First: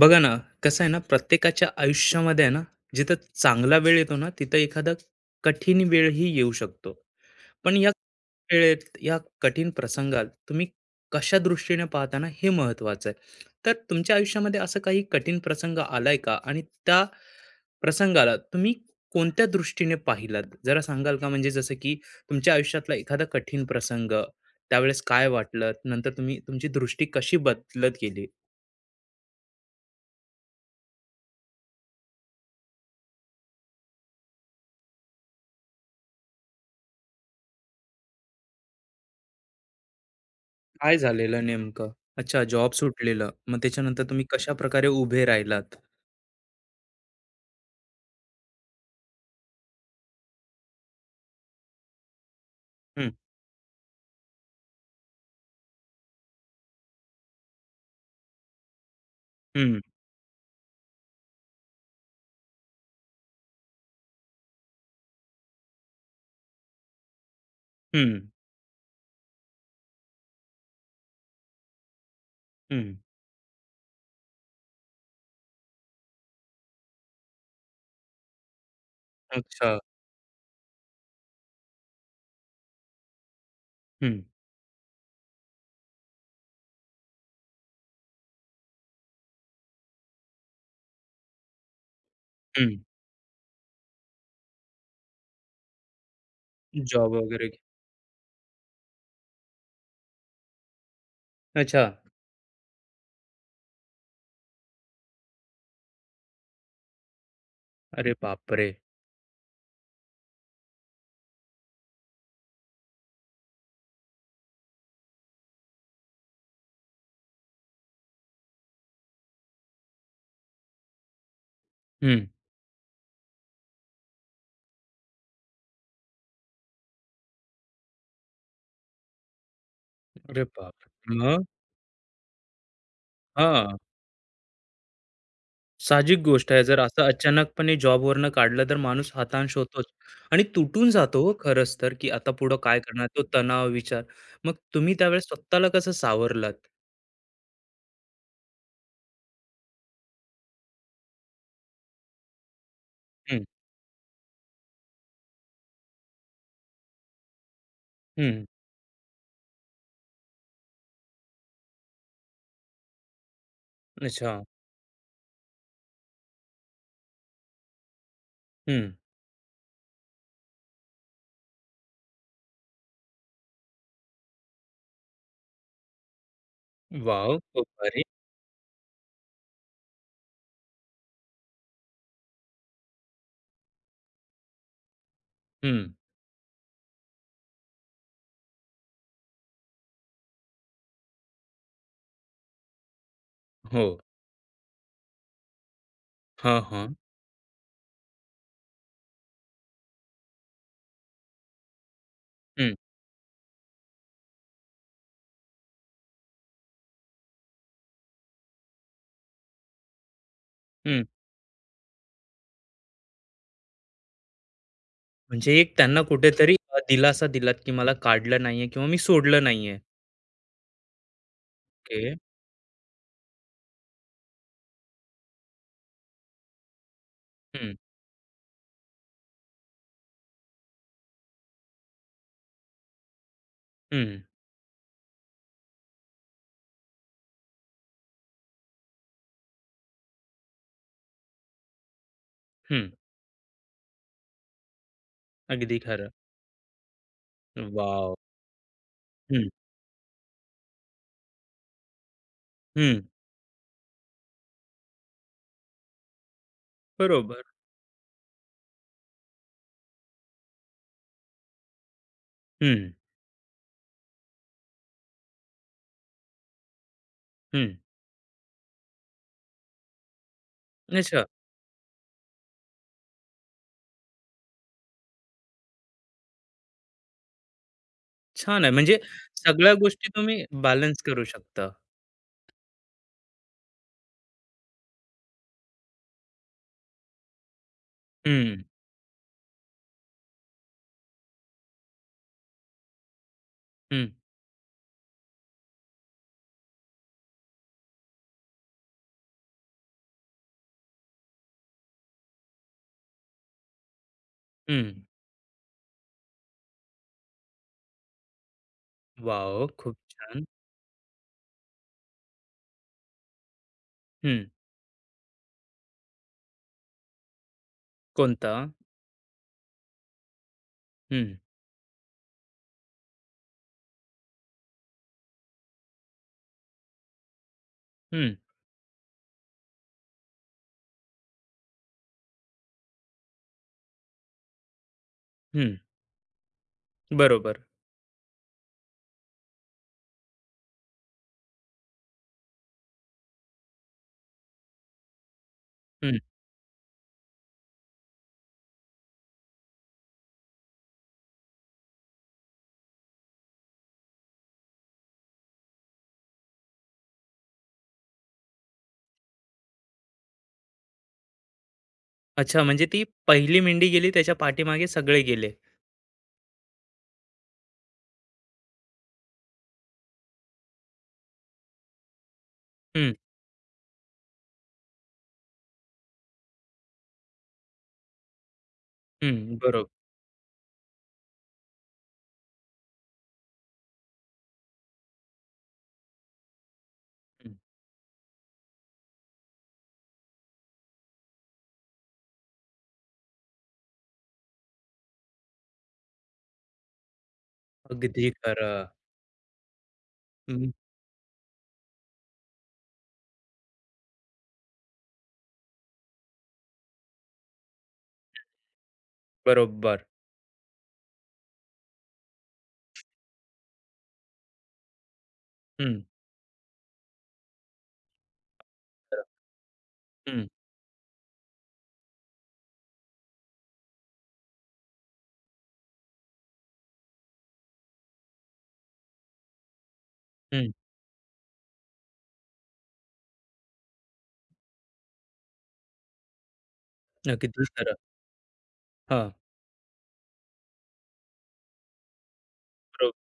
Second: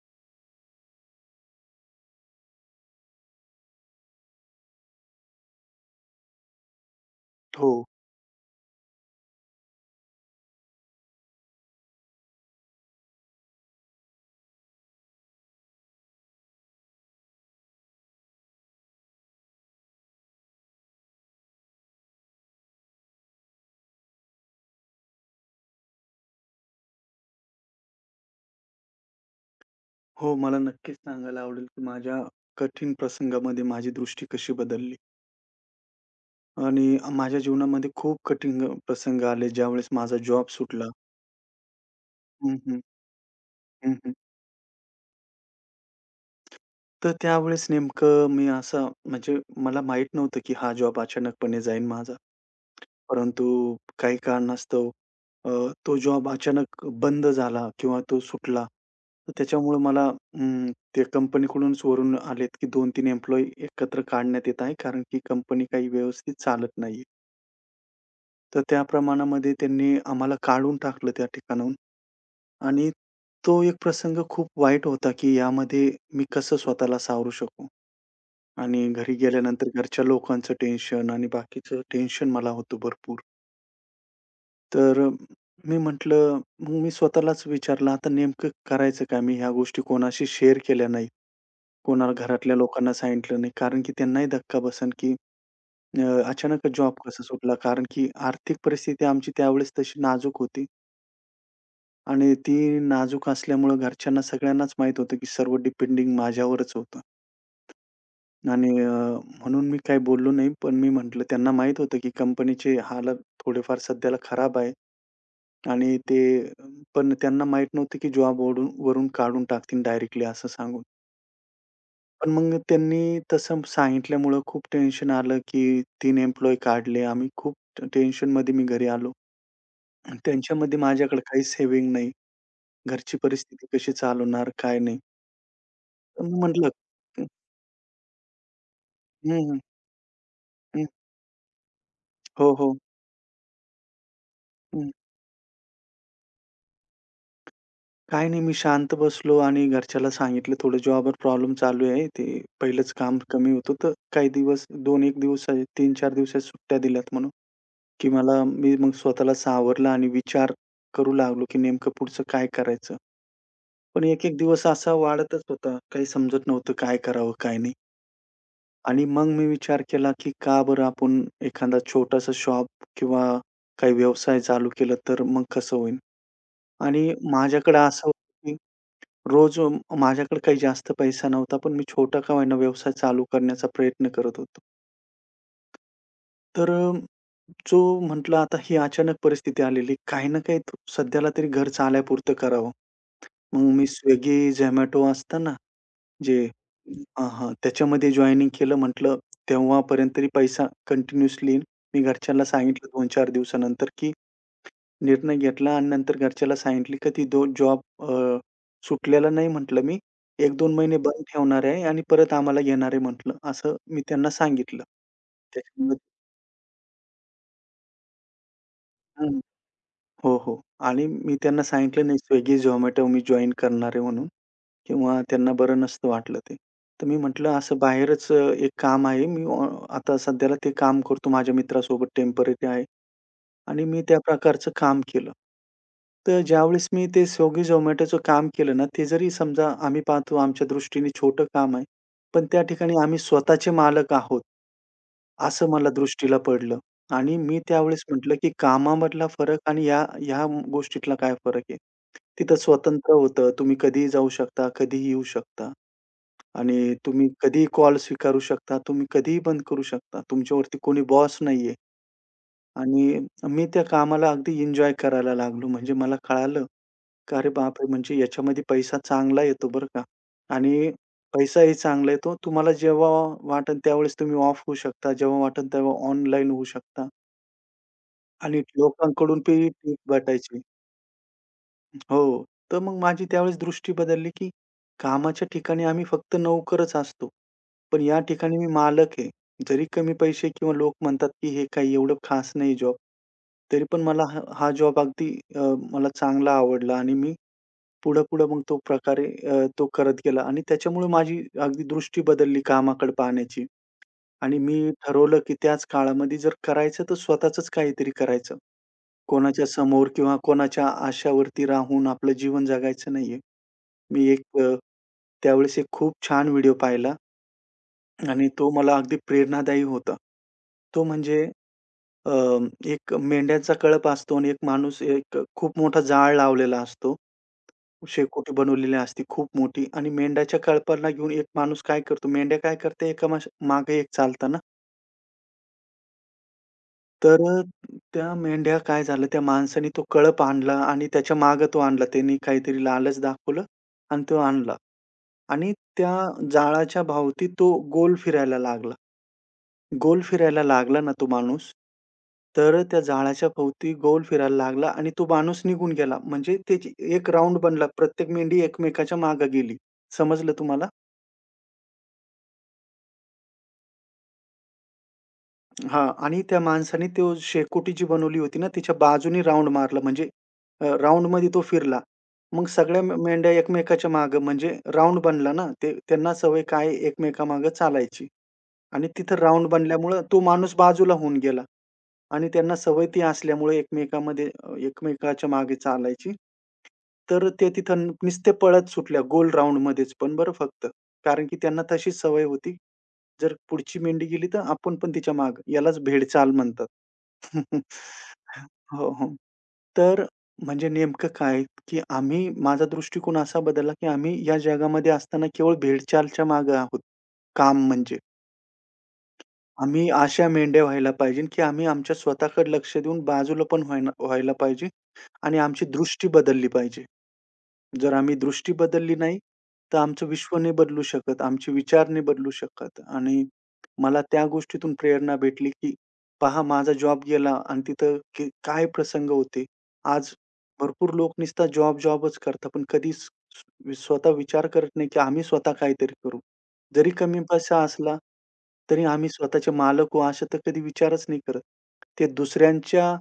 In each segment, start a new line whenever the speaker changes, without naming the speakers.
बघा ना, कसं आहे ना, प्रत्येकाच्या आयुष्यामध्ये आहे ना, जिथं चांगला वेळ येतो ना, तिथं एखादा कठीण वेळही येऊ शकतो.
हो.
पण या वेळेत, या कठीण प्रसंगात तुम्ही कशा दृष्टीने पाहता ना, हे महत्त्वाचं आहे. तर तुमच्या आयुष्यामध्ये असं काही कठीण प्रसंग आलाय का? आणि त्या प्रसंगाला तुम्ही कोणत्या दृष्टीने पाहिलात? जरा सांगाल का? म्हणजे जसं की तुमच्या आयुष्यातला एखादा कठीण प्रसंग, त्यावेळेस काय वाटलं? नंतर तुम्ही तुमची दृष्टी कशी बदलत गेली?
हो, मला नक्कीच सांगायला आवडेल, की माझ्या कठीण प्रसंगामध्ये माझी दृष्टी कशी बदलली आणि माझ्या जीवनामध्ये खूप कठीण प्रसंग आले, ज्यावेळेस माझा जॉब सुटला.
काय झालेलं नेमकं? अच्छा,
हं,
जॉब
हं.
सुटलेलं. मग
हं,
त्याच्यानंतर
हं.
तुम्ही कशाप्रकारे उभे राहिलात?
तर त्यावेळेस नेमकं मी असा म्हणजे मला माहीत नव्हतं, की हा जॉब अचानकपणे जाईन माझा.
हं,
परंतु काही कारणास्तव अ, तो जॉब अचानक बंद झाला किंवा तो सुटला. तर त्याच्यामुळे
हं,
मला त्या कंपनीकडूनच वरून आलेत, की 2-3 एम्प्लॉयी एकत्र काढण्यात येत आहे, कारण की कंपनी काही व्यवस्थित चालत नाहीये.
हं,
तर त्या प्रमाणामध्ये त्यांनी आम्हाला काढून टाकलं त्या ठिकाणाहून आणि
हं.
तो एक प्रसंग खूप वाईट होता, की यामध्ये मी कसं स्वतःला सावरू शकू? आणि घरी गेल्यानंतर
अच्छा.
घरच्या लोकांचं टेन्शन आणि बाकीचं टेन्शन मला होतं भरपूर.
हं,
तर मी म्हटलं मग मी स्वतःलाच विचारलं, आता नेमकं करायचं काय? मी ह्या गोष्टी कोणाशी शेअर केल्या नाहीत. कोणाला घरातल्या
हं.
लोकांना सांगितलं नाही. कारण की त्यांनाही धक्का बसेल, की अ, अचानकच जॉब
जॉब
कसा
वगैरे.
सुटला? कारण की आर्थिक परिस्थिती आमची त्यावेळेस तशी नाजूक होती
अच्छा.
आणि ती नाजूक असल्यामुळं घरच्यांना सगळ्यांनाच माहीत होतं, की सर्व डिपेंडिंग माझ्यावरच होतं.
अरे बापरे!
आणि म्हणून मी काही बोललो नाही. पण मी म्हटलं त्यांना माहीत होतं, की कंपनीचे हालत थोडेफार सध्याला खराब आहे. आणि ते पण त्यांना माहीत नव्हतं, की जॉब वरून काढून टाकतील डायरेक्टली असं सांगून.
हं.
पण मग त्यांनी तसं सांगितल्यामुळं खूप टेन्शन आलं, की तीन एम्प्लॉयी काढले. आम्ही खूप टेन्शनमध्ये मी घरी आलो.
अरे
त्यांच्यामध्ये
बापरे!
माझ्याकडे
मग?
काहीच सेव्हिंग नाही. घरची परिस्थिती
हां.
कशी चालवणार, काय नाही.
साहजिक
तर मी
गोष्ट आहे.
म्हटलं
जर असं
हं,
अचानकपणे जॉबवरनं काढलं तर माणूस हताश
हं,
होतोच आणि
हं.
तुटून जातो हो खरंच तर, की आता
हो,
पुढं
हो.
काय करणार? तो तणाव, विचार. मग तुम्ही त्यावेळेस स्वतःला कसं सावरलात?
काही नाही, मी शांत बसलो आणि घरच्याला सांगितलं, "थोडं जॉबवर प्रॉब्लेम चालू आहे. ते पहिलंच काम
हं,
कमी होतं, तर काही दिवस दोन एक दिवस तीन चार दिवसाच्या सुट्ट्या दिल्यात म्हणून." की मला
हं.
मी मग स्वतःला सावरलं आणि विचार करू लागलो, की नेमकं पुढचं काय करायचं? पण एक-एक
अच्छा.
दिवस असा वाढतच होता. काही समजत नव्हतं काय करावं, काय नाही.
हं.
आणि मग मी विचार केला, की का बरं आपण एखादा छोटासा शॉप किंवा काही व्यवसाय चालू केला तर मग कसं होईल? आणि
वॉव! खूप
माझ्याकडे
भारी.
असं होतं रोज माझ्याकडे काही जास्त पैसा नव्हता, पण मी छोटा का होईना व्यवसाय चालू करण्याचा प्रयत्न करत होतो.
हं.
तर जो म्हटलं आता ही अचानक परिस्थिती आलेली, काही ना काही सध्याला तरी घर चालायपुरतं करावं. मग मी
हो.
Swiggy, Zomato असतं ना, जे
हां, हां.
हां, हां, त्याच्यामध्ये जॉइनिंग केलं. म्हटलं तेव्हापर्यंत तरी पैसा कंटिन्यूअसली मी घरच्यांना
हं,
सांगितलं 2-4 दिवसानंतर, की निर्णय घेतला आणि नंतर घरच्याला सांगितली की ती जॉब सुटलेला नाही म्हटलं मी. 1 दोन महिने
हं.
बंद ठेवणार आहे आणि परत आम्हाला घेणार आहे म्हटलं, असं मी त्यांना सांगितलं.
म्हणजे एक
त्याच्यामुळे
त्यांना कुठेतरी दिलासा दिलात, की मला काढलं नाहीये किंवा मी
हं.
सोडलं नाहीये.
हो, हो. आणि मी त्यांना सांगितलं
ओके.
नाही Swiggy, Zomato मी जॉइन करणार आहे म्हणून किंवा त्यांना बरं नसतं वाटलं ते. तर मी म्हटलं
हं,
असं बाहेरच एक काम आहे मी आता सध्याला ते काम करतो माझ्या मित्रासोबत टेम्पररी आहे आणि मी
हं,
त्या प्रकारचं काम केलं. तर ज्यावेळेस मी ते Swiggy, Zomatoचं काम केलं ना, ते जरी समजा आम्ही पाहतो आमच्या दृष्टीने छोटं काम आहे. पण त्या
हं.
ठिकाणी आम्ही स्वतःचे मालक आहोत, असं
अगदी
मला
खरं.
दृष्टीला पडलं आणि मी त्यावेळेस
वॉव!
म्हटलं, की कामामधला
हं,
फरक आणि या ह्या गोष्टीतला काय फरक आहे? तिथं
हं.
स्वतंत्र होतं. तुम्ही कधीही जाऊ शकता, कधीही येऊ शकता आणि तुम्ही
बरोबर.
कधीही कॉल स्वीकारू शकता, तुम्ही कधीही बंद करू शकता. तुमच्यावरती कोणी बॉस नाहीये
हं,
आणि मी त्या कामाला अगदी एन्जॉय करायला लागलो. म्हणजे मला कळालं, का अरे
हं.
बापरे! म्हणजे याच्यामध्ये पैसा चांगला येतो बरं का आणि
अच्छा.
पैसाही चांगला येतो. तुम्हाला जेव्हा वाटेल त्यावेळेस तुम्ही ऑफ होऊ शकता. जेव्हा वाटेल तेव्हा ऑनलाईन होऊ शकता आणि
छान आहे. म्हणजे
लोकांकडून ती
सगळ्या
टीप
गोष्टी तुम्ही
भेटायची.
बॅलन्स करू शकता.
हो. तर मग माझी त्यावेळेस दृष्टी बदलली, की कामाच्या ठिकाणी आम्ही फक्त नोकरच असतो. पण या ठिकाणी
हं,
मी मालक आहे. जरी कमी पैसे किंवा लोक म्हणतात, की हे काही एवढं खास नाही जॉब. तरी पण
हं,
मला हा जॉब अगदी अ, मला चांगला आवडला आणि मी पुढं-पुढं मग तो प्रकारे तो करत गेला आणि त्याच्यामुळे माझी अगदी दृष्टी बदलली कामाकडे पाहण्याची आणि मी
हं.
ठरवलं, की त्याच काळामध्ये जर करायचं तर स्वतःचंच काहीतरी करायचं. कोणाच्या
वॉव! खूप
समोर किंवा
छान.
कोणाच्या आशावरती राहून आपलं जीवन जगायचं नाहीये. मी एक
हं.
त्यावेळेस एक खूप छान व्हिडिओ पाहिला आणि
कोणता?
तो मला अगदी प्रेरणादायी होता. तो
हं,
म्हणजे अ, एक मेंढ्यांचा कळप असतो आणि एक माणूस एक खूप मोठा जाळ लावलेला असतो.
हं,
शेकोटी बनवलेली असते खूप मोठी आणि मेंढ्याच्या कळपाला घेऊन एक माणूस काय करतो, मेंढ्या काय करते एका माश मागे एक चालताना.
हं.
तर
बरोबर.
त्या मेंढ्या काय झालं त्या माणसाने तो कळप आणला आणि त्याच्या मागे तो आणला. त्यांनी काहीतरी लालच दाखवलं आणि तो आणला आणि त्या
हं.
जाळाच्या भोवती तो गोल फिरायला लागला. गोल फिरायला लागला ना तो माणूस, तर त्या झाडाच्या भोवती गोल फिरायला लागला आणि तो माणूस निघून गेला. म्हणजे त्याची एक राउंड बनला. प्रत्येक मेंढी एकमेकाच्या मागे गेली. समजलं तुम्हाला?
अच्छा म्हणजे ती पहिली मेंढी गेली त्याच्या पाठीमागे सगळे गेले.
हां. आणि त्या माणसाने तो शेकोटी जी बनवली होती ना, तिच्या बाजूने राउंड मारला. म्हणजे राउंडमध्ये तो फिरला. मग सगळ्या
हं,
मेंढ्या एकमेकाच्या मागे म्हणजे राउंड बनला ना. ते त्यांना सवय काय एकमेकामागे चालायची. आणि तिथं
हं.
राउंड
बरोबर.
बनल्यामुळं तो माणूस बाजूला होऊन गेला आणि त्यांना सवय ती असल्यामुळे एकमेकांमध्ये एकमेकाच्या मागे चालायची. तर
हं,
ते तिथं नुसते पळत सुटल्या गोल राउंडमध्येच पण बरं फक्त. कारण की त्यांना तशी सवय होती. जर पुढची मेंढी गेली तर आपण पण तिच्या मागे. यालाच भेडचाल म्हणतात.
अगदी खरं.
हो, हो. तर
हं,
म्हणजे नेमकं काय, की आम्ही माझा दृष्टिकोन असा बदलला, की आम्ही या जगामध्ये असताना केवळ भेडचालच्या मागे आहोत. काम म्हणजे.
बरोबर.
आम्ही अशा मेंढ्या व्हायला पाहिजे, की आम्ही आमच्या स्वतःकडे लक्ष देऊन बाजूला पण व्हायला व्हायला पाहिजे आणि आमची
हं,
दृष्टी बदलली पाहिजे. जर आम्ही दृष्टी बदलली
खरं.
नाही, तर आमचं
हं,
विश्व नाही बदलू शकत, आमचे विचार नाही बदलू शकत आणि मला त्या गोष्टीतून प्रेरणा भेटली, की पहा माझा जॉब गेला आणि तिथं की काय प्रसंग होते. आज
हं.
भरपूर लोक नुसता जॉब, जॉबच करतात, पण कधीच स्वतः विचार करत नाही, की आम्ही स्वतः काहीतरी करू. जरी कमी
अगदी
पैसा
खरं.
असला, तरी आम्ही
हां,
स्वतःचे मालक होऊ असा तर कधी विचारच नाही करत. ते दुसऱ्यांच्या
बरोबर.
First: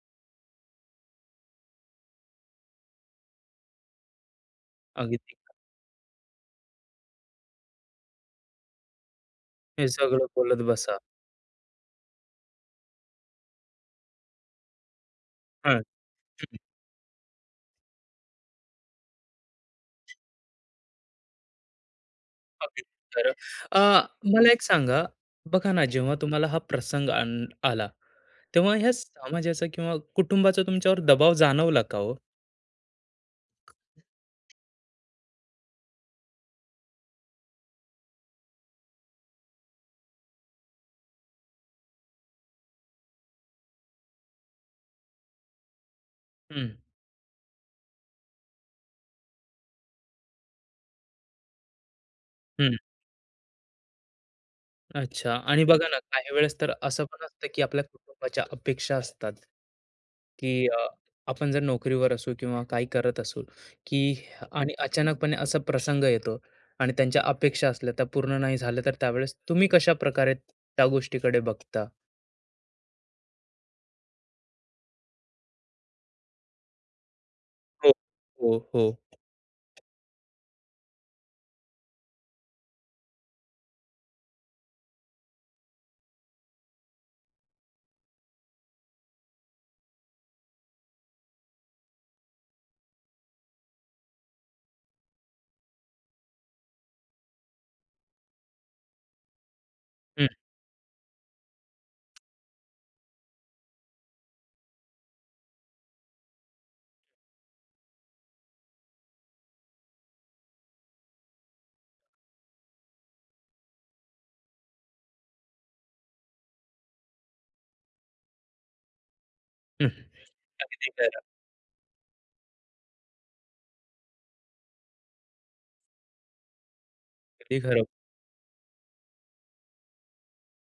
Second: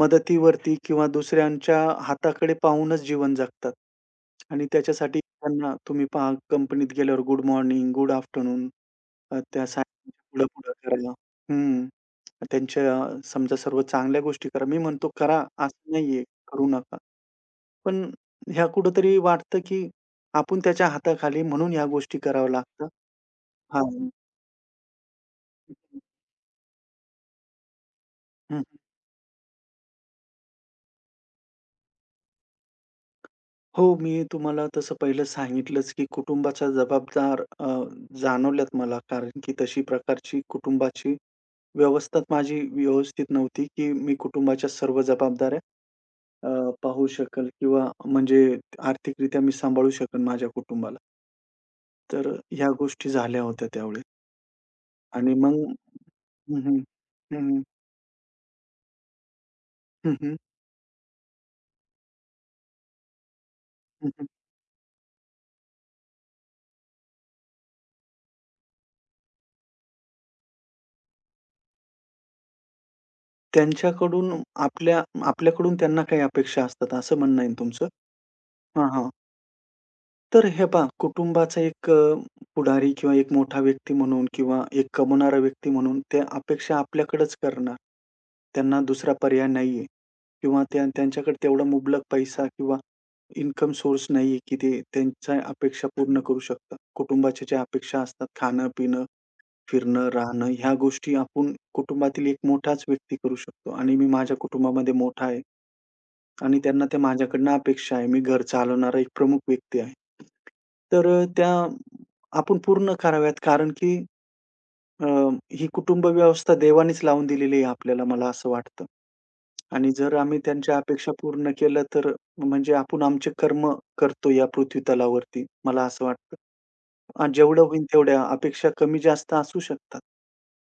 मदतीवरती किंवा दुसऱ्यांच्या हाताकडे पाहूनच जीवन जगतात आणि
अगदी
त्याच्यासाठी
खरं.
त्यांना तुम्ही पहा कंपनीत गेल्यावर गुड मॉर्निंग, गुड आफ्टरनून त्या
हे
सायनच्या
सगळं बोलत
पुढं-पुढं
बसा.
करा. हं. त्यांच्या समजा सर्व चांगल्या गोष्टी करा. मी म्हणतो करा,
हां,
असं नाहीये करू नका. पण ह्या कुठेतरी वाटतं, की आपण त्याच्या हाताखाली म्हणून ह्या गोष्टी कराव्या
अगदी
लागतात.
खरं. अ,
हां.
मला एक सांगा, बघा ना, जेव्हा तुम्हाला हा प्रसंग आला, तेव्हा ह्या समाजाचा किंवा कुटुंबाचा तुमच्यावर दबाव जाणवला का हो?
हो, मी तुम्हाला तसं पहिलं सांगितलंच, की कुटुंबाचा जबाबदार जाणवल्यात मला. कारण की तशी प्रकारची कुटुंबाची व्यवस्था माझी व्यवस्थित नव्हती, की मी कुटुंबाच्या सर्व जबाबदाऱ्या
हं,
पाहू शकेल किंवा म्हणजे आर्थिकरित्या मी सांभाळू शकेन माझ्या कुटुंबाला. तर ह्या
हं.
गोष्टी झाल्या होत्या त्यावेळी.
अच्छा
आणि मग
आणि बघा
हं,
ना, काही वेळेस तर
हं.
असं पण
हं,
असतं,
हं.
की आपल्या कुटुंबाच्या अपेक्षा असतात,
हं, हं.
की आपण जर नोकरीवर असू किंवा काही करत असू, की
हं,
आणि अचानकपणे असा प्रसंग येतो आणि त्यांच्या अपेक्षा असल्या त्या पूर्ण नाही झाल्या, तर त्यावेळेस तुम्ही कशाप्रकारे त्या गोष्टीकडे बघता?
त्यांच्याकडून आपल्या आपल्याकडून त्यांना काही अपेक्षा असतात असं म्हणणं आहे तुमचं?
हो, हो, हो.
हां, हां. तर हे पहा, कुटुंबाचा एक पुढारी किंवा एक मोठा व्यक्ती म्हणून किंवा एक कमवणारा व्यक्ती म्हणून त्या अपेक्षा आपल्याकडंच करणार. त्यांना दुसरा पर्याय नाहीये किंवा त्या त्यांच्याकडे तेवढा मुबलक पैसा किंवा इन्कम सोर्स नाहीये, की ते त्यांच्या अपेक्षा पूर्ण करू शकतात. कुटुंबाच्या ज्या अपेक्षा असतात, खाणं-पिणं, फिरणं,
हं,
राहणं ह्या गोष्टी आपण कुटुंबातील एक मोठाच व्यक्ती करू शकतो आणि मी माझ्या कुटुंबामध्ये मोठा आहे. आणि त्यांना त्या माझ्याकडनं अपेक्षा आहे. मी घर चालवणारा एक प्रमुख व्यक्ती आहे. तर त्या आपण पूर्ण कराव्यात कारण की अ, ही कुटुंब व्यवस्था देवानेच लावून दिलेली आहे आपल्याला, मला असं वाटतं.
हं.
आणि जर आम्ही त्यांच्या
अगदी
अपेक्षा
खरं,
पूर्ण केल्या तर म्हणजे आपण आमचे कर्म करतो या पृथ्वी तलावरती, मला असं वाटतं.
अगदी
जेवढं
खरं.
होईल तेवढ्या अपेक्षा कमी जास्त असू शकतात.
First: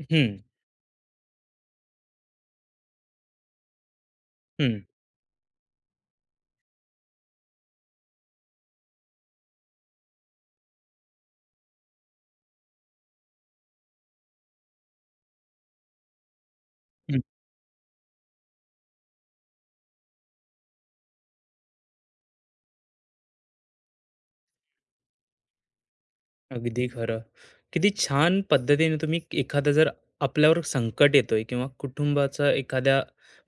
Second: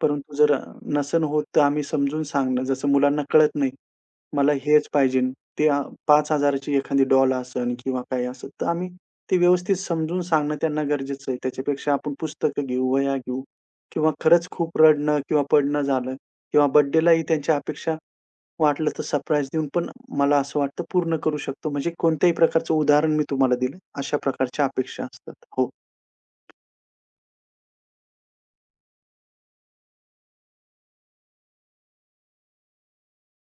परंतु
हं,
जर नसेन होत तर आम्ही समजून सांगणं, जसं मुलांना कळत नाही, मला हेच पाहिजे. ते 5,000 ची एखादी डॉल असेल किंवा काही असेल, तर आम्ही ते व्यवस्थित समजून सांगणं त्यांना गरजेचं आहे. त्याच्यापेक्षा आपण पुस्तकं घेऊ, वह्या घेऊ किंवा खरंच खूप रडणं किंवा पडणं झालं किंवा
हं.
बर्थडेलाही त्यांच्या अपेक्षा वाटलं तर सरप्राईज देऊन पण मला असं वाटतं पूर्ण करू शकतो. म्हणजे कोणत्याही प्रकारचं उदाहरण मी तुम्हाला दिलं. अशा प्रकारच्या अपेक्षा असतात. हो.
अगदी खरं. किती छान पद्धतीने तुम्ही एखादं जर आपल्यावर संकट येतोय किंवा कुटुंबाचा एखाद्या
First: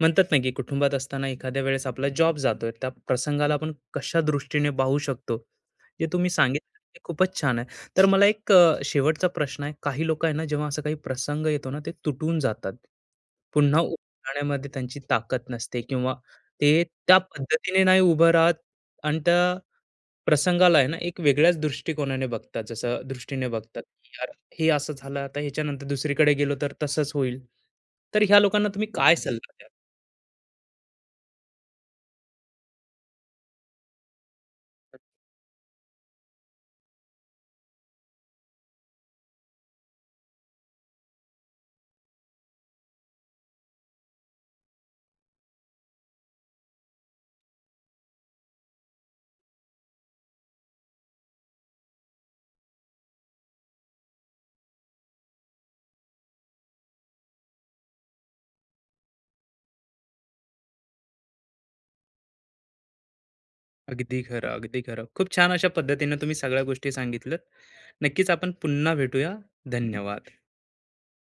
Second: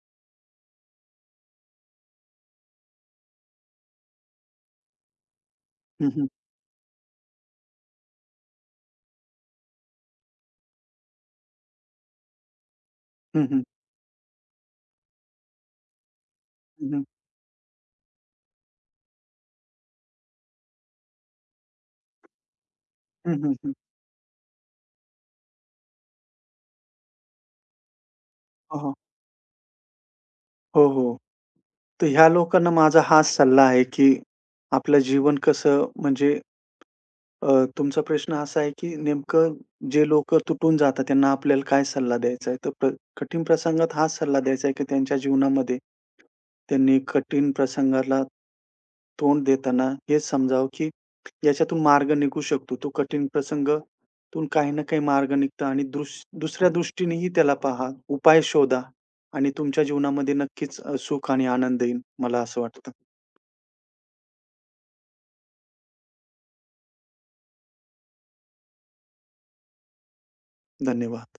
म्हणतात ना, की कुटुंबात असताना एखाद्या वेळेस आपला जॉब जातोय, त्या प्रसंगाला आपण कशा दृष्टीने पाहू शकतो, जे
हं, हं.
तुम्ही सांगितलं ते खूपच छान आहे. तर मला एक शेवटचा प्रश्न आहे. काही लोकं आहे ना, जेव्हा असा काही प्रसंग येतो ना, ते तुटून जातात.
हं, हं.
पुन्हा उभं राहण्यामध्ये त्यांची ताकद नसते किंवा ते
हं, हं.
त्या पद्धतीने नाही उभं राहत आणि त्या प्रसंगाला आहे ना, एक वेगळ्याच दृष्टिकोनाने बघतात. जसं
हं,
दृष्टीने
हं, हं.
बघतात, की "यार, हे असं झालं, आता ह्याच्यानंतर दुसरीकडे गेलो तर तसंच होईल." तर ह्या लोकांना
हो,
तुम्ही
हो.
काय सल्ला द्याल?
हो, हो. तर ह्या लोकांना माझा हाच सल्ला आहे, की आपलं जीवन कसं म्हणजे तुमचा प्रश्न असा आहे, की नेमकं जे लोकं तुटून जातात त्यांना आपल्याला काय सल्ला द्यायचा आहे? तर कठीण प्रसंगात हाच सल्ला द्यायचा आहे, की त्यांच्या जीवनामध्ये त्यांनी कठीण प्रसंगाला तोंड देताना हेच समजावं, की याच्यातून मार्ग निघू शकतो. तो कठीण प्रसंगातून काही ना काही मार्ग निघतो आणि दुसऱ्या दृष्टीनेही त्याला पहा, उपाय शोधा आणि तुमच्या जीवनामध्ये नक्कीच सुख आणि आनंद येईल. मला असं वाटतं.
अगदी खरं, अगदी खरं. खूप छान अशा पद्धतीने तुम्ही सगळ्या गोष्टी सांगितल्यात. नक्कीच आपण पुन्हा भेटूया. धन्यवाद.
धन्यवाद.